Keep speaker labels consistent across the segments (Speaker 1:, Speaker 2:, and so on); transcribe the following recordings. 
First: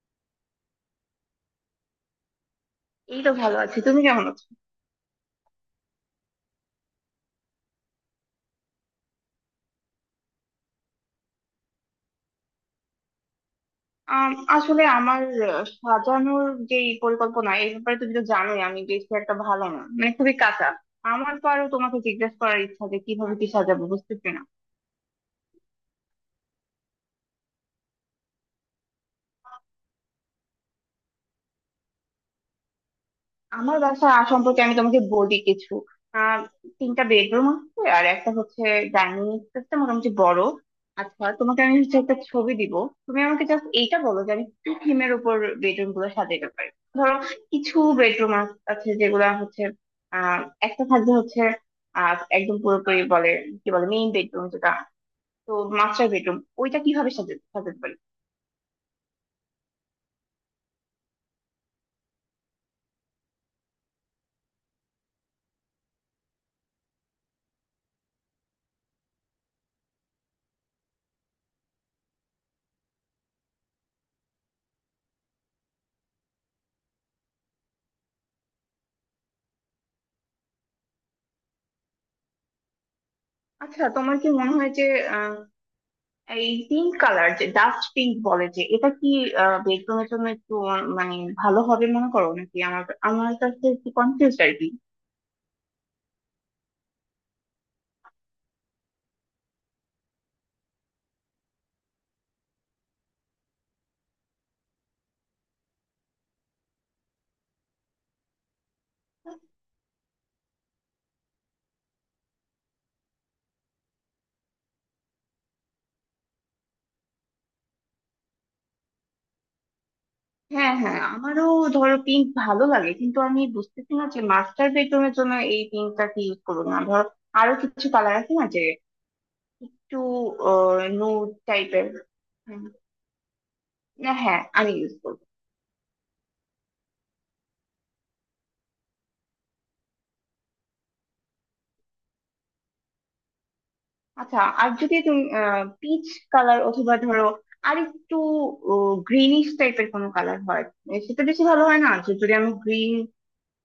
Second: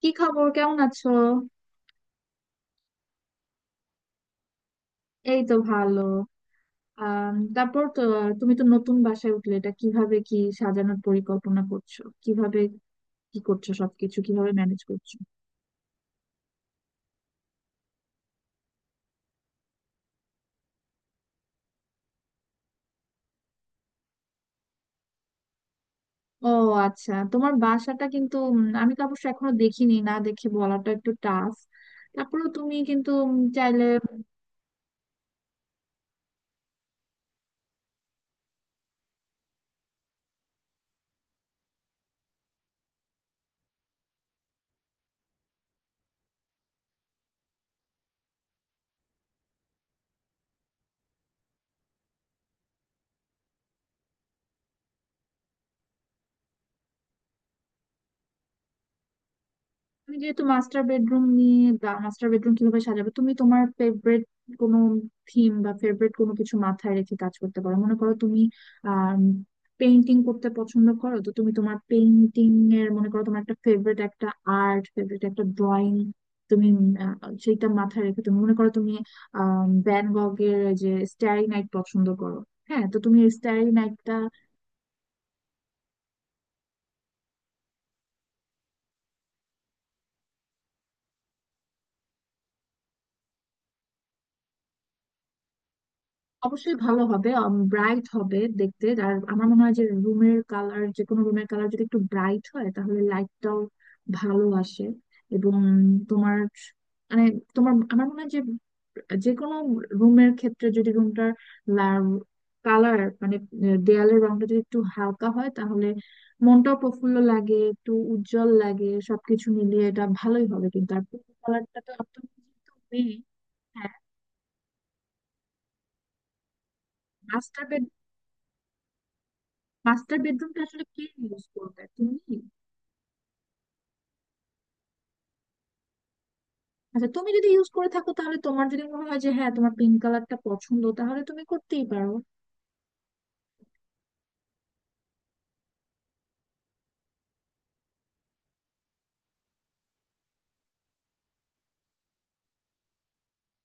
Speaker 1: কি খবর, কেমন আছো?
Speaker 2: এই তো ভালো আছি। তুমি কেমন আছো?
Speaker 1: এই তো ভালো। আহ তারপর তো তুমি তো নতুন বাসায় উঠলে, এটা কিভাবে কি সাজানোর পরিকল্পনা করছো? কিভাবে কি করছো? সবকিছু
Speaker 2: আম,
Speaker 1: কিভাবে ম্যানেজ
Speaker 2: আসলে
Speaker 1: করছো?
Speaker 2: আমার সাজানোর যে পরিকল্পনা, এই ব্যাপারে তুমি তো জানোই আমি বেশি একটা ভালো না, মানে খুবই কাঁচা। আমার তো আরো তোমাকে জিজ্ঞেস করার ইচ্ছা যে কিভাবে কি সাজাবো বুঝতেছি না।
Speaker 1: ও আচ্ছা, তোমার বাসাটা কিন্তু আমি তো অবশ্য এখনো দেখিনি, না দেখে বলাটা একটু টাফ। তারপরেও তুমি কিন্তু
Speaker 2: আমার
Speaker 1: চাইলে
Speaker 2: বাসা সম্পর্কে আমি তোমাকে বলি কিছু। আহ তিনটা বেডরুম আছে, আর একটা হচ্ছে ডাইনিং স্পেসটা মোটামুটি বড়। আচ্ছা, তোমাকে আমি হচ্ছে একটা ছবি দিব। তুমি আমাকে জাস্ট এইটা বলো যে আমি কি থিমের উপর বেডরুম গুলো সাজাতে পারি। ধরো কিছু বেডরুম আছে যেগুলা হচ্ছে আহ একটা থাকবে হচ্ছে একদম পুরোপুরি বলে কি বলে মেইন বেডরুম, যেটা তো মাস্টার বেডরুম, ওইটা কিভাবে সাজাতে সাজাতে পারি?
Speaker 1: তুমি যেহেতু মাস্টার বেডরুম নিয়ে, মাস্টার বেডরুম কিভাবে সাজাবে? তুমি তোমার ফেভারিট কোনো থিম বা ফেভারিট কোনো কিছু মাথায় রেখে কাজ করতে পারো। মনে করো তুমি আহ পেইন্টিং করতে পছন্দ করো, তো তুমি তোমার পেইন্টিং এর মনে করো তোমার একটা ফেভারিট একটা আর্ট, ফেভারিট একটা ড্রয়িং, তুমি আহ, সেইটা মাথায় রেখে তুমি মনে করো তুমি ভ্যান গগের যে স্টারি নাইট পছন্দ করো। হ্যাঁ, তো তুমি স্টারি
Speaker 2: আচ্ছা,
Speaker 1: নাইটটা
Speaker 2: তোমার কি মনে হয় যে এই পিঙ্ক কালার, যে ডাস্ট পিঙ্ক বলে, যে এটা কি বেডরুমের জন্য একটু মানে ভালো হবে মনে করো নাকি? আমার আমার কাছে একটু কনফিউজ আর কি।
Speaker 1: অবশ্যই ভালো হবে, ব্রাইট হবে দেখতে। আর আমার মনে হয় যে রুমের কালার, যে কোনো রুমের কালার যদি একটু ব্রাইট হয় তাহলে লাইটটাও ভালো আসে। এবং তোমার মানে তোমার আমার মনে হয় যে যে কোনো রুমের ক্ষেত্রে যদি রুমটার কালার মানে দেয়ালের রংটা যদি একটু হালকা হয় তাহলে মনটাও প্রফুল্ল লাগে, একটু উজ্জ্বল লাগে, সবকিছু মিলিয়ে এটা ভালোই হবে
Speaker 2: হ্যাঁ,
Speaker 1: কিন্তু।
Speaker 2: হ্যাঁ,
Speaker 1: আর
Speaker 2: আমারও
Speaker 1: কালারটা তো
Speaker 2: ধরো
Speaker 1: আপনার
Speaker 2: পিঙ্ক ভালো
Speaker 1: যেহেতু
Speaker 2: লাগে,
Speaker 1: মেয়ে।
Speaker 2: কিন্তু আমি বুঝতেছি না যে মাস্টার বেডরুমের জন্য এই পিঙ্কটা কি ইউজ করবো না। ধরো আরো
Speaker 1: হ্যাঁ,
Speaker 2: কিছু কালার আছে না, যে একটু
Speaker 1: মাস্টার বেডরুমটা আসলে কে
Speaker 2: নুড
Speaker 1: ইউজ করবে,
Speaker 2: টাইপের।
Speaker 1: তুমি?
Speaker 2: হ্যাঁ, হ্যাঁ, আমি ইউজ করবো।
Speaker 1: আচ্ছা, তুমি যদি ইউজ করে থাকো, তাহলে তোমার যদি মনে হয় যে হ্যাঁ, তোমার পিঙ্ক কালারটা পছন্দ, তাহলে তুমি করতেই পারো।
Speaker 2: আচ্ছা, আর যদি তুমি পিচ কালার অথবা ধরো আর একটু গ্রিনিশ টাইপের কোনো কালার হয়, এ সেটা বেশি ভালো হয় না? যে যদি আমি গ্রিন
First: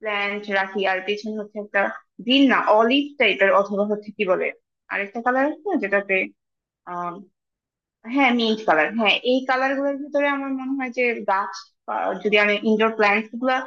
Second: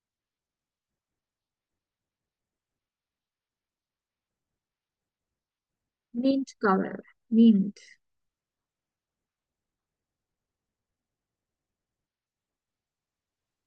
Speaker 2: প্ল্যান্ট রাখি আর পেছনে হচ্ছে একটা গ্রিন না অলিভ টাইপের, অথবা হচ্ছে কি বলে আরেকটা কালার আছে না, যেটাতে
Speaker 1: মিন্ট কালার।
Speaker 2: Ah
Speaker 1: mint.
Speaker 2: হ্যাঁ, মিন্ট কালার। হ্যাঁ, এই কালার গুলোর ভিতরে আমার মনে হয় যে গাছ, যদি আমি ইনডোর প্ল্যান্টস গুলা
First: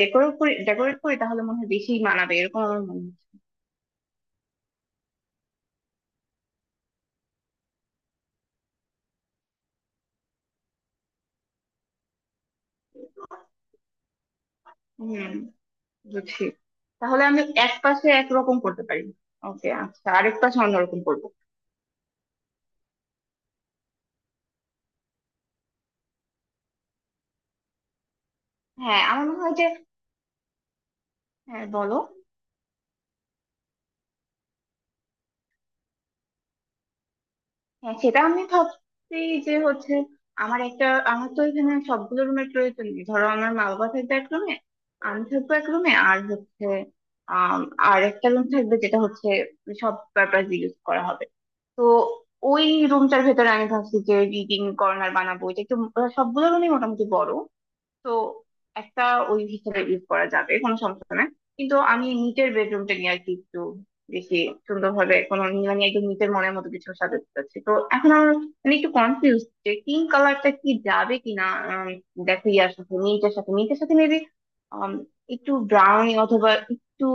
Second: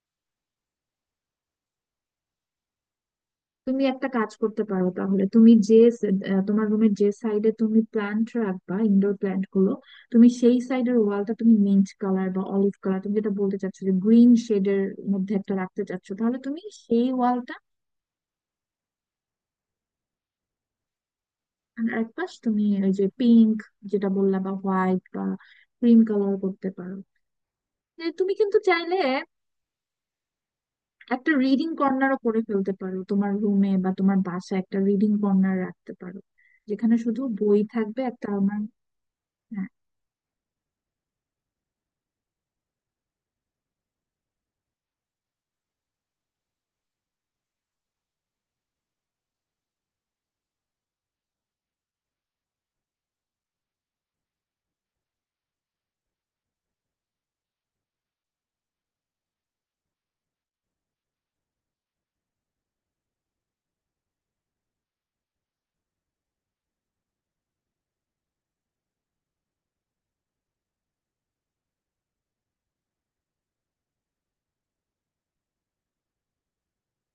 Speaker 2: ডেকোরেট করি তাহলে মনে হয় বেশি মানাবে, এরকম আমার মনে হয়।
Speaker 1: তুমি একটা কাজ করতে পারো, তাহলে তুমি যে তোমার রুমের যে সাইডে তুমি প্ল্যান্ট রাখবা, ইনডোর প্ল্যান্ট গুলো, তুমি সেই সাইডের ওয়ালটা তুমি মিন্ট কালার বা অলিভ কালার, তুমি যেটা বলতে চাচ্ছো, যে গ্রিন শেডের মধ্যে
Speaker 2: হম,
Speaker 1: একটা রাখতে চাচ্ছো, তাহলে
Speaker 2: বুঝছি।
Speaker 1: তুমি সেই
Speaker 2: তাহলে আমি
Speaker 1: ওয়ালটা।
Speaker 2: এক পাশে একরকম করতে পারি। ওকে, আচ্ছা, আরেক পাশে অন্যরকম করবো।
Speaker 1: আর একপাশ তুমি ওই যে পিঙ্ক, যেটা বললা, বা হোয়াইট বা ক্রিম কালার করতে পারো। যে তুমি কিন্তু চাইলে
Speaker 2: হ্যাঁ, আমার মনে হয় যে,
Speaker 1: একটা
Speaker 2: হ্যাঁ
Speaker 1: রিডিং
Speaker 2: বলো।
Speaker 1: কর্নারও করে ফেলতে পারো, তোমার রুমে বা তোমার বাসায় একটা রিডিং কর্নার রাখতে পারো যেখানে শুধু বই
Speaker 2: হ্যাঁ,
Speaker 1: থাকবে,
Speaker 2: সেটা
Speaker 1: একটা
Speaker 2: আমি
Speaker 1: আমার।
Speaker 2: ভাবছি যে
Speaker 1: হ্যাঁ
Speaker 2: হচ্ছে আমার একটা, আমার তো এখানে সবগুলো রুমের প্রয়োজন নেই। ধরো আমার মা বাবা থাকবে এক রুমে, আমি থাকবো এক রুমে, আর হচ্ছে আম, আর একটা রুম থাকবে যেটা হচ্ছে সব পারপাস ইউজ করা হবে। তো ওই রুমটার ভেতরে আমি ভাবছি যে রিডিং কর্নার বানাবো, এটা একটু। সবগুলো রুমই মোটামুটি বড়, তো একটা ওই হিসেবে ইউজ করা যাবে, কোনো সমস্যা না। কিন্তু আমি নিটের বেডরুমটা নিয়ে আর কি একটু বেশি সুন্দরভাবে কোনো মানে একদম নিটের মনের মতো কিছু সাজাতে চাচ্ছি। তো এখন আমার মানে একটু কনফিউজ, যে পিঙ্ক কালারটা কি যাবে কিনা না। দেখো ইয়ার সাথে, নীলটার সাথে মেবি একটু ব্রাউন, অথবা একটু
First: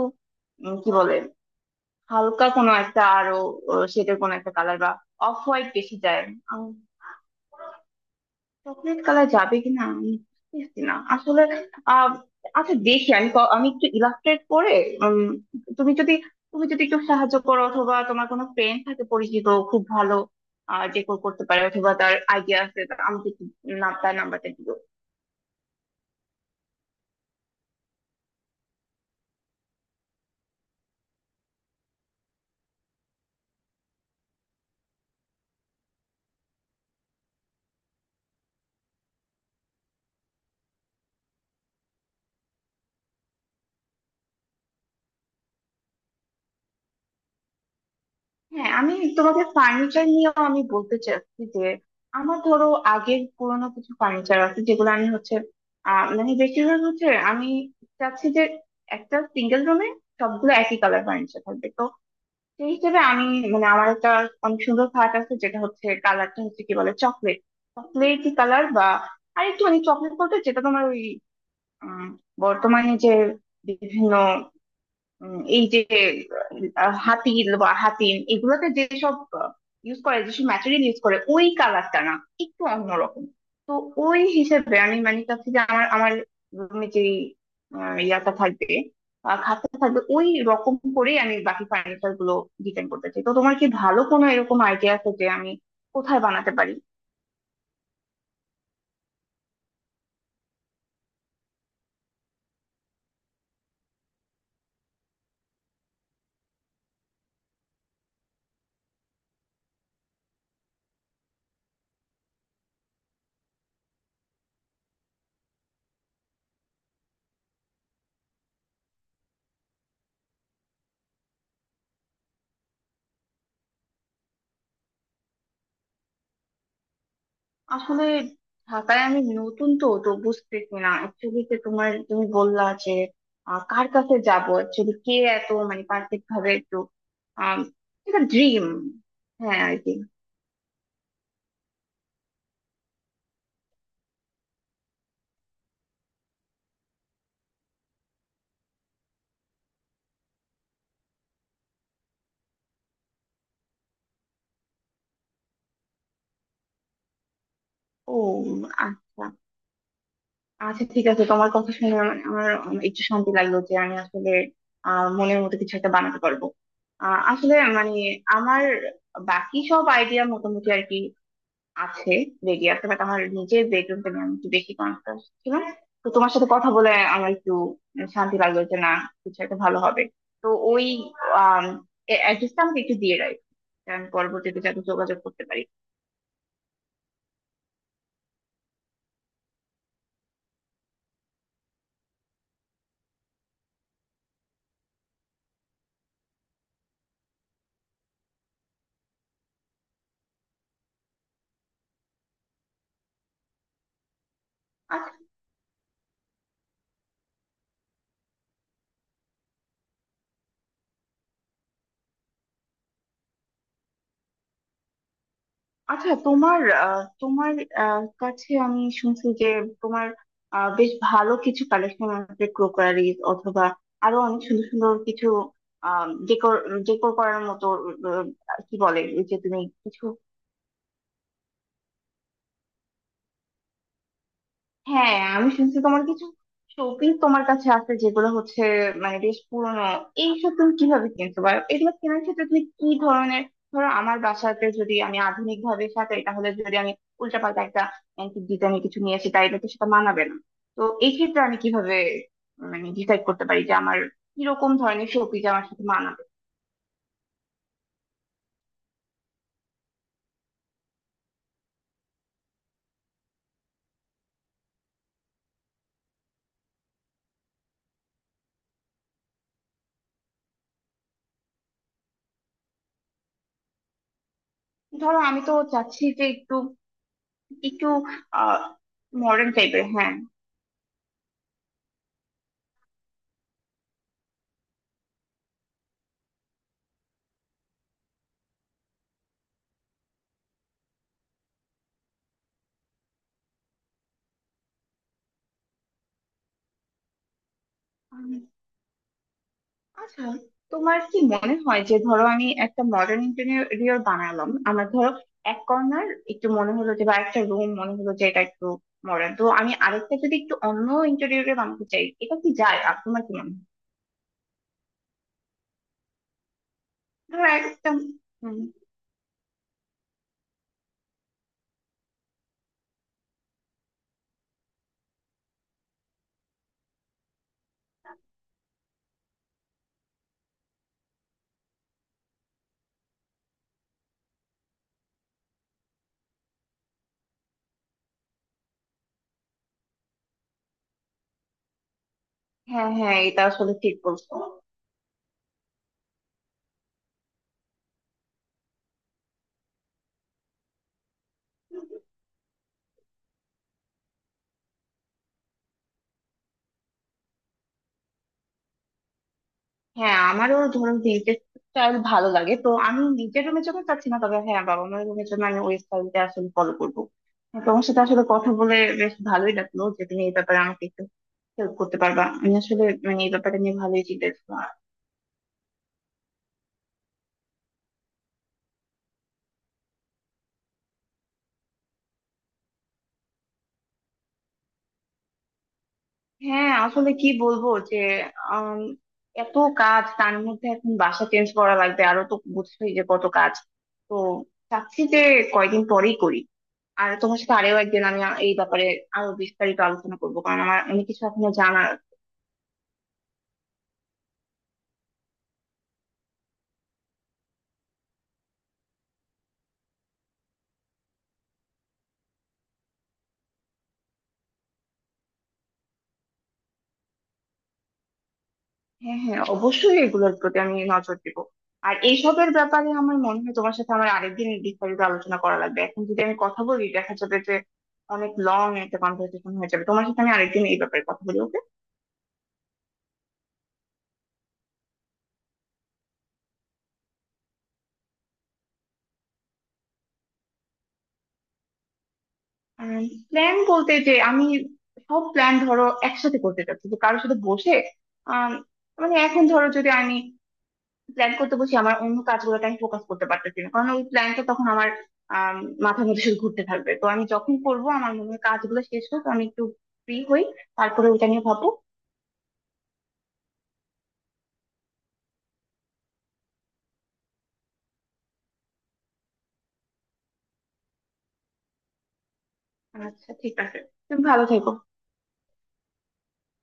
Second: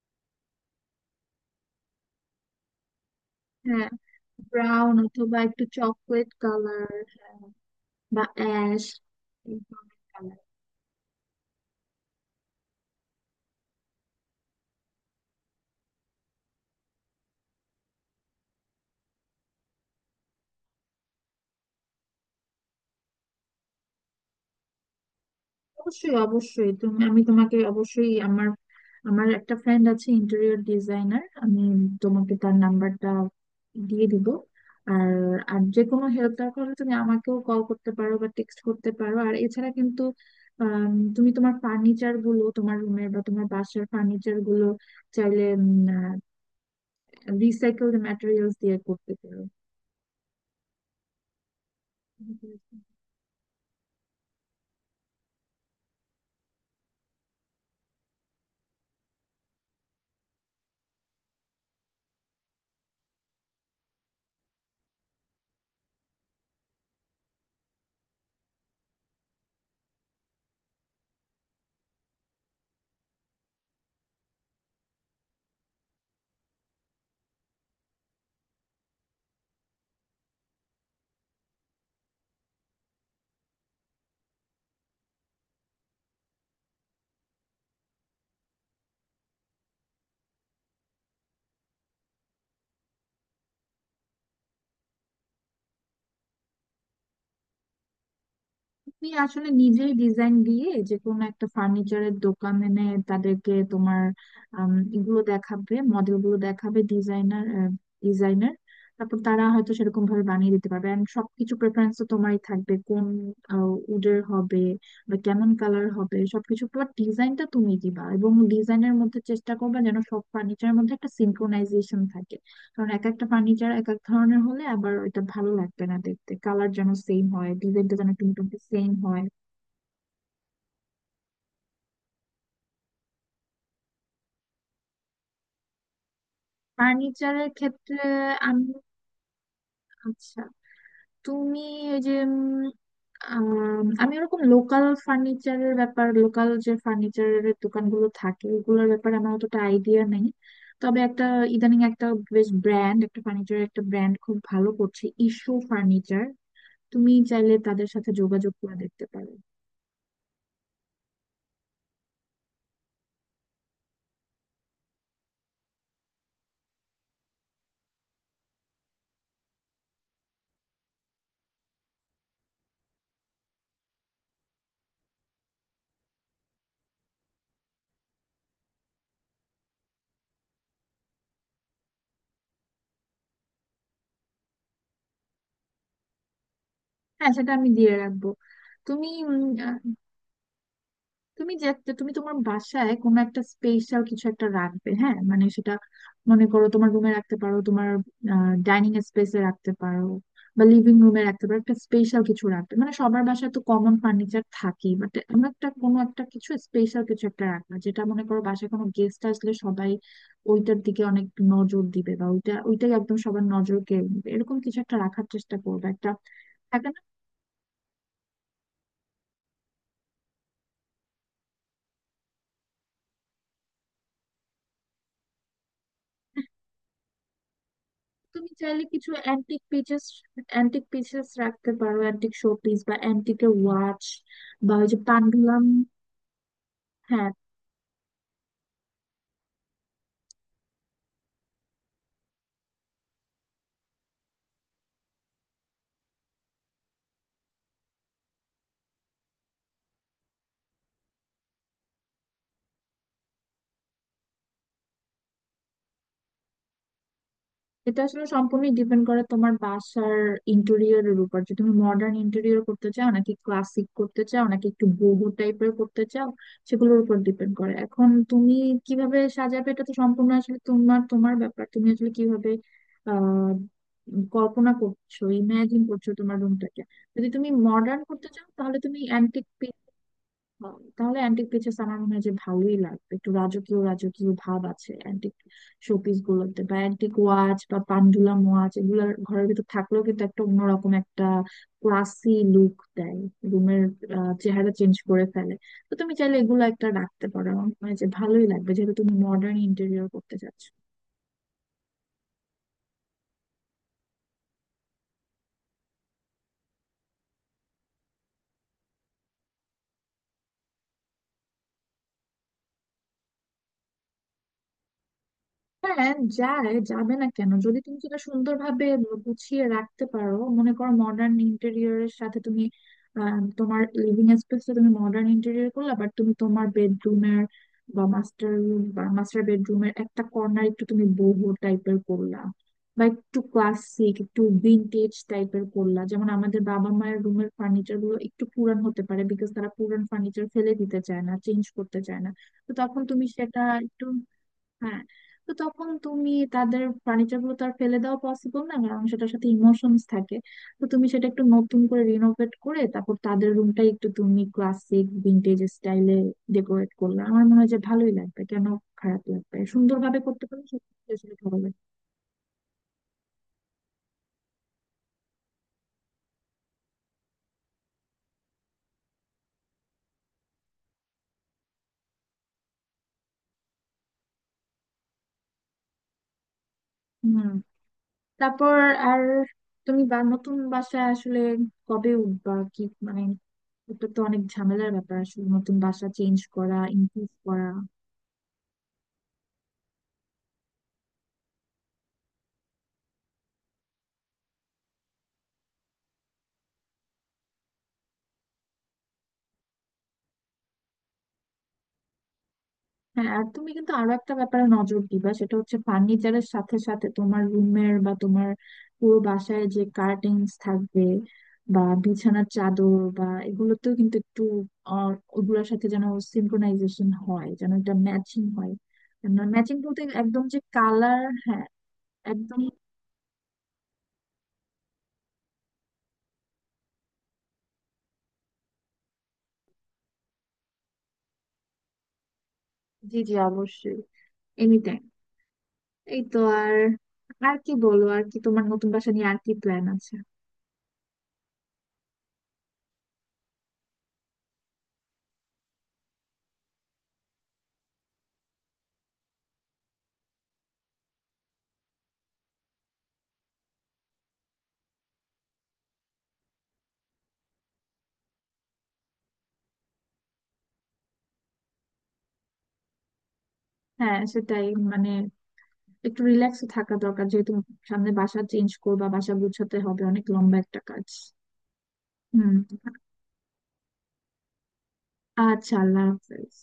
Speaker 2: কি বলে হালকা কোনো একটা আরো
Speaker 1: হ্যাঁ,
Speaker 2: শেডের কোনো একটা কালার, বা
Speaker 1: ব্রাউন
Speaker 2: অফ
Speaker 1: অথবা একটু
Speaker 2: হোয়াইট বেশি যায়।
Speaker 1: চকলেট কালার বা অ্যাশ।
Speaker 2: চকলেট কালার যাবে কিনা আমি বুঝতেছি না আসলে। আহ আচ্ছা, দেখি আমি আমি একটু ইলাস্ট্রেট করে উম, তুমি যদি তুমি যদি একটু সাহায্য করো, অথবা তোমার কোনো ফ্রেন্ড থাকে পরিচিত খুব ভালো, যে করতে পারে অথবা তার আইডিয়া আছে, তা আমাকে একটু নাম, তার নাম্বারটা দিও।
Speaker 1: অবশ্যই অবশ্যই, তুমি আমি তোমাকে অবশ্যই আমার আমার একটা ফ্রেন্ড আছে, ইন্টেরিয়র ডিজাইনার, আমি তোমাকে তার নাম্বারটা দিয়ে দিব। আর আর যে কোনো হেল্প দরকার হলে তুমি আমাকেও কল করতে পারো বা টেক্সট করতে পারো। আর এছাড়া কিন্তু আম, তুমি তোমার ফার্নিচার গুলো, তোমার রুমের বা তোমার বাসার ফার্নিচার গুলো চাইলে রিসাইকেলড ম্যাটেরিয়ালস
Speaker 2: হ্যাঁ,
Speaker 1: দিয়ে
Speaker 2: আমি
Speaker 1: করতে পারো।
Speaker 2: তোমাকে ফার্নিচার নিয়েও আমি বলতে চাচ্ছি যে আমার ধরো আগের পুরোনো কিছু ফার্নিচার আছে, যেগুলো আমি হচ্ছে মানে বেশিরভাগ হচ্ছে আমি চাচ্ছি যে একটা সিঙ্গেল রুমে সবগুলো একই কালার ফার্নিচার থাকবে। সেই হিসেবে আমি, মানে আমার একটা অনেক সুন্দর পার্ট আছে, যেটা হচ্ছে কালারটা হচ্ছে কি বলে চকলেট, চকলেটি কালার, বা আরেকটু মানে চকলেট বলতে যেটা তোমার ওই উম, বর্তমানে যে বিভিন্ন এই যে হাতি বা হাতিম এগুলোতে যেসব ইউজ করে, যেসব ম্যাটেরিয়াল ইউজ করে ওই কালারটা না, একটু অন্যরকম। তো ওই হিসেবে আমি মানে চাচ্ছি যে আমার আমার রুমে যে ইয়াটা থাকবে, খাটটা থাকবে, ওই রকম করে আমি বাকি ফার্নিচার গুলো ডিজাইন করতে চাই। তো তোমার কি ভালো কোনো এরকম আইডিয়া আছে যে আমি কোথায় বানাতে পারি?
Speaker 1: তুমি আসলে নিজেই ডিজাইন দিয়ে যে কোনো একটা ফার্নিচারের দোকানে এনে তাদেরকে তোমার এগুলো দেখাবে, মডেল গুলো দেখাবে, ডিজাইনার ডিজাইনার, তারপর তারা হয়তো সেরকম ভাবে বানিয়ে দিতে পারবে। এন্ড সবকিছু প্রেফারেন্স তো তোমারই থাকবে, কোন উডের হবে বা কেমন কালার হবে, সবকিছু পুরো ডিজাইনটা তুমি দিবা। এবং ডিজাইনের মধ্যে চেষ্টা করবে যেন সব ফার্নিচারের মধ্যে একটা সিনক্রোনাইজেশন থাকে, কারণ এক একটা ফার্নিচার এক এক ধরনের হলে আবার ওইটা ভালো লাগবে না দেখতে। কালার যেন সেম হয়, ডিজাইনটা
Speaker 2: আসলে
Speaker 1: যেন একটু মোটামুটি সেম
Speaker 2: ঢাকায় আমি
Speaker 1: হয়।
Speaker 2: নতুন, তো তো বুঝতেছি না অ্যাকচুয়ালি, যে তোমার তুমি বললা যে কার কাছে যাব অ্যাকচুয়ালি, কে এত মানে পারফেক্ট ভাবে একটু
Speaker 1: ফার্নিচারের
Speaker 2: আম,
Speaker 1: ক্ষেত্রে
Speaker 2: এটা ড্রিম।
Speaker 1: আমি
Speaker 2: হ্যাঁ আর কি।
Speaker 1: আচ্ছা, তুমি ওই যে আম, আমি ওরকম লোকাল ফার্নিচারের ব্যাপার, লোকাল যে ফার্নিচারের দোকানগুলো থাকে, ওগুলোর ব্যাপারে আমার অতটা আইডিয়া নেই। তবে একটা ইদানিং একটা বেশ ব্র্যান্ড, একটা ফার্নিচারের একটা ব্র্যান্ড খুব ভালো করছে, ইস্যু ফার্নিচার। তুমি চাইলে তাদের সাথে
Speaker 2: ও
Speaker 1: যোগাযোগ করে দেখতে
Speaker 2: আচ্ছা।
Speaker 1: পারো।
Speaker 2: আচ্ছা, ঠিক আছে, তোমার কথা শুনে আমার আমার একটু শান্তি লাগলো যে আমি আসলে মনের মতো কিছু একটা বানাতে পারবো। আসলে মানে আমার বাকি সব আইডিয়া মোটামুটি আর কি আছে, বেরিয়ে আছে, বাট আমার নিজের বেডরুমটা নিয়ে আমি একটু বেশি কনসাস ছিলাম। তো তোমার সাথে কথা বলে আমার একটু শান্তি লাগলো যে না, কিছু একটা ভালো হবে। তো ওই আম, অ্যাড্রেসটা আমাকে একটু দিয়ে রাখ, আমি পরবর্তীতে যাতে যোগাযোগ করতে পারি।
Speaker 1: হ্যাঁ, সেটা আমি দিয়ে রাখবো। তুমি তুমি যে তুমি তোমার বাসায় কোনো একটা স্পেশাল কিছু একটা রাখবে। হ্যাঁ মানে সেটা মনে করো তোমার রুমে রাখতে পারো, তোমার ডাইনিং স্পেসে রাখতে পারো বা লিভিং রুমে রাখতে পারো, একটা স্পেশাল কিছু রাখবে। মানে সবার বাসায় তো কমন ফার্নিচার থাকেই,
Speaker 2: আচ্ছা।
Speaker 1: বাট এমন একটা কোনো একটা কিছু স্পেশাল কিছু একটা রাখবে যেটা মনে করো বাসায় কোনো গেস্ট আসলে সবাই ওইটার দিকে অনেক নজর দিবে, বা ওইটা ওইটাই একদম সবার নজর কেড়ে নেবে, এরকম কিছু একটা রাখার চেষ্টা করবে একটা।
Speaker 2: আচ্ছা, তোমার তোমার কাছে আমি শুনছি যে তোমার বেশ ভালো কিছু কালেকশন আছে, ক্রোকারিজ অথবা আরো অনেক সুন্দর সুন্দর কিছু ডেকোর, করার মতো। আহ,
Speaker 1: তুমি
Speaker 2: কি
Speaker 1: চাইলে
Speaker 2: বলে
Speaker 1: কিছু
Speaker 2: ওই যে, তুমি
Speaker 1: অ্যান্টিক পিসেস,
Speaker 2: কিছু।
Speaker 1: অ্যান্টিক পিসেস রাখতে পারো, অ্যান্টিক শোপিস বা অ্যান্টিকের ওয়াচ বা ওই যে
Speaker 2: হ্যাঁ, আমি
Speaker 1: পান্ডুলাম।
Speaker 2: শুনছি তোমার কিছু শোপিস
Speaker 1: হ্যাঁ,
Speaker 2: তোমার কাছে আছে, যেগুলো হচ্ছে মানে বেশ পুরনো। এইসব তুমি কিভাবে কিনতে পারো, এগুলো কেনার ক্ষেত্রে তুমি কি ধরনের? ধরো আমার বাসাতে যদি আমি আধুনিক ভাবে সাজাই, তাহলে যদি আমি উল্টাপাল্টা একটা অ্যান্টিক ডিজাইনের কিছু নিয়ে আসি, তাইলে তো সেটা মানাবে না। তো এই ক্ষেত্রে আমি কিভাবে মানে ডিসাইড করতে পারি যে আমার কিরকম ধরনের শোপিস আমার সাথে মানাবে?
Speaker 1: এটা আসলে সম্পূর্ণই ডিপেন্ড করে তোমার বাসার ইন্টেরিয়রের উপর, যে তুমি মডার্ন ইন্টেরিয়র করতে চাও, নাকি ক্লাসিক করতে চাও, নাকি একটু বোহো টাইপের করতে চাও। সেগুলোর উপর ডিপেন্ড করে এখন তুমি কিভাবে সাজাবে, এটা তো সম্পূর্ণ আসলে তোমার তোমার ব্যাপার, তুমি আসলে কিভাবে আহ কল্পনা
Speaker 2: ধরো
Speaker 1: করছো,
Speaker 2: আমি তো
Speaker 1: ইমাজিন
Speaker 2: চাচ্ছি
Speaker 1: করছো
Speaker 2: যে
Speaker 1: তোমার
Speaker 2: একটু,
Speaker 1: রুমটাকে। যদি তুমি
Speaker 2: একটু
Speaker 1: মডার্ন করতে চাও
Speaker 2: আহ
Speaker 1: তাহলে তুমি অ্যান্টিক
Speaker 2: মডার্ন টাইপের, হ্যাঁ।
Speaker 1: হয়। তাহলে অ্যান্টিক পিসেস আমার মনে হয় যে ভালোই লাগবে, একটু রাজকীয় রাজকীয় ভাব আছে অ্যান্টিক শোপিস গুলোতে, বা অ্যান্টিক ওয়াচ বা পান্ডুলাম ওয়াচ এগুলোর ঘরের ভিতর থাকলেও কিন্তু একটা অন্যরকম একটা ক্লাসি লুক দেয়, রুমের চেহারা চেঞ্জ করে ফেলে। তো তুমি চাইলে এগুলো একটা রাখতে পারো, আমার মনে হয় যে ভালোই লাগবে, যেহেতু তুমি মডার্ন ইন্টেরিয়র
Speaker 2: আচ্ছা,
Speaker 1: করতে চাচ্ছ।
Speaker 2: তোমার কি মনে হয় যে, ধরো আমি একটা মডার্ন ইন্টেরিয়র বানালাম, আমার ধরো এক কর্নার একটু মনে হলো যে, বা একটা রুম মনে হলো যে এটা একটু মডার্ন, তো আমি আরেকটা যদি একটু অন্য ইন্টেরিয়রে বানাতে চাই, এটা কি যায় আর তোমার কি মনে হয়?
Speaker 1: হ্যাঁ যায়, যাবে না
Speaker 2: ধরো
Speaker 1: কেন, যদি
Speaker 2: একটা
Speaker 1: তুমি সেটা
Speaker 2: উম,
Speaker 1: সুন্দরভাবে গুছিয়ে রাখতে পারো। মনে করো মডার্ন ইন্টেরিয়রের সাথে তুমি তোমার লিভিং স্পেসটা তুমি মডার্ন ইন্টেরিয়র করলে, আবার তুমি তোমার বেডরুমের বা মাস্টার রুম বা মাস্টার বেডরুমের একটা কর্নার একটু তুমি বোহো টাইপের করলা, বা একটু ক্লাসিক একটু ভিন্টেজ টাইপের করলা, যেমন আমাদের বাবা মায়ের রুমের ফার্নিচার গুলো একটু পুরান হতে পারে বিকজ তারা পুরান ফার্নিচার ফেলে দিতে চায় না, চেঞ্জ করতে চায় না। তো
Speaker 2: হ্যাঁ,
Speaker 1: তখন
Speaker 2: হ্যাঁ,
Speaker 1: তুমি
Speaker 2: এটা
Speaker 1: সেটা
Speaker 2: আসলে ঠিক
Speaker 1: একটু
Speaker 2: বলছো।
Speaker 1: হ্যাঁ। তো তখন তুমি তাদের ফার্নিচার গুলো তো আর ফেলে দেওয়া পসিবল না, কারণ সেটার সাথে ইমোশনস থাকে। তো তুমি সেটা একটু নতুন করে রিনোভেট করে তারপর তাদের রুমটাই একটু তুমি ক্লাসিক ভিন্টেজ স্টাইলে ডেকোরেট করলে, আমার মনে হয় যে ভালোই লাগবে। কেন খারাপ লাগবে,
Speaker 2: হ্যাঁ,
Speaker 1: সুন্দরভাবে করতে
Speaker 2: আমারও
Speaker 1: পারলে সত্যি
Speaker 2: ধরো
Speaker 1: আসলে
Speaker 2: ভিন্টেজ
Speaker 1: ভালো লাগবে।
Speaker 2: স্টাইল ভালো লাগে, তো আমি নিজের রুমের জন্য চাচ্ছি না, তবে হ্যাঁ, বাবা মায়ের রুমের জন্য আমি ওই স্টাইলটা আসলে ফলো করবো। আর তোমার সাথে আসলে কথা বলে বেশ ভালোই লাগলো যে তুমি এই ব্যাপারে আমাকে একটু হেল্প করতে পারবা। আমি আসলে মানে এই ব্যাপারটা নিয়ে ভালোই চিন্তা।
Speaker 1: হুম, তারপর আর তুমি বা নতুন বাসায় আসলে কবে উঠবা, কি মানে এটা তো অনেক ঝামেলার ব্যাপার আসলে, নতুন বাসা চেঞ্জ
Speaker 2: হ্যাঁ,
Speaker 1: করা,
Speaker 2: আসলে কি
Speaker 1: ইমপ্রুভ করা।
Speaker 2: বলবো যে আম, এত কাজ, তার মধ্যে এখন বাসা চেঞ্জ করা লাগবে আরো, তো বুঝছোই যে কত কাজ। তো চাচ্ছি যে কয়দিন পরেই করি। আর তোমার সাথে আরো একদিন আমি এই ব্যাপারে আরো বিস্তারিত আলোচনা করবো, কারণ আমার অনেক কিছু এখনো জানার আছে।
Speaker 1: হ্যাঁ, আর তুমি কিন্তু আরো একটা ব্যাপারে নজর দিবা, সেটা হচ্ছে ফার্নিচারের সাথে সাথে তোমার রুমের বা তোমার পুরো বাসায় যে কার্টেন্স থাকবে, বা বিছানার চাদর বা এগুলোতেও কিন্তু একটু আহ, ওগুলোর সাথে যেন সিনক্রোনাইজেশন হয়, যেন এটা ম্যাচিং হয়।
Speaker 2: হ্যাঁ, হ্যাঁ,
Speaker 1: ম্যাচিং
Speaker 2: অবশ্যই
Speaker 1: বলতে
Speaker 2: এগুলোর
Speaker 1: একদম যে
Speaker 2: প্রতি আমি নজর
Speaker 1: কালার,
Speaker 2: দিব।
Speaker 1: হ্যাঁ
Speaker 2: আর এইসবের
Speaker 1: একদম।
Speaker 2: ব্যাপারে আমার মনে হয় তোমার সাথে আমার আরেকদিন বিস্তারিত আলোচনা করা লাগবে। এখন যদি আমি কথা বলি দেখা যাবে যে অনেক লং একটা কনভারসেশন হয়ে যাবে। তোমার সাথে আমি আরেকদিন এই ব্যাপারে কথা বলি, ওকে?
Speaker 1: জি জি, অবশ্যই, এনিটাইম। এই তো, আর আর কি বলো, আর কি তোমার নতুন বাসা নিয়ে আর কি প্ল্যান আছে?
Speaker 2: প্ল্যান বলতে যে আমি সব প্ল্যান ধরো একসাথে করতে চাচ্ছি, যে কারোর সাথে বসে। আম, মানে এখন ধরো যদি আমি প্ল্যান করতে বসি, আমার অন্য কাজগুলোতে আমি ফোকাস করতে পারতেছি না, কারণ ওই প্ল্যানটা তখন আমার আম, মাথার মধ্যে শুধু ঘুরতে থাকবে। তো আমি যখন করবো আমার মনে হয় কাজগুলো শেষ হোক, আমি একটু ফ্রি হই, তারপরে ওইটা নিয়ে ভাববো।
Speaker 1: হ্যাঁ, সেটাই মানে একটু রিল্যাক্স থাকা দরকার, যেহেতু সামনে বাসা চেঞ্জ করবা, বাসা গুছাতে হবে, অনেক লম্বা একটা কাজ। হুম,
Speaker 2: আচ্ছা, ঠিক আছে। তুমি ভালো থেকো।
Speaker 1: আচ্ছা, আল্লাহ হাফেজ।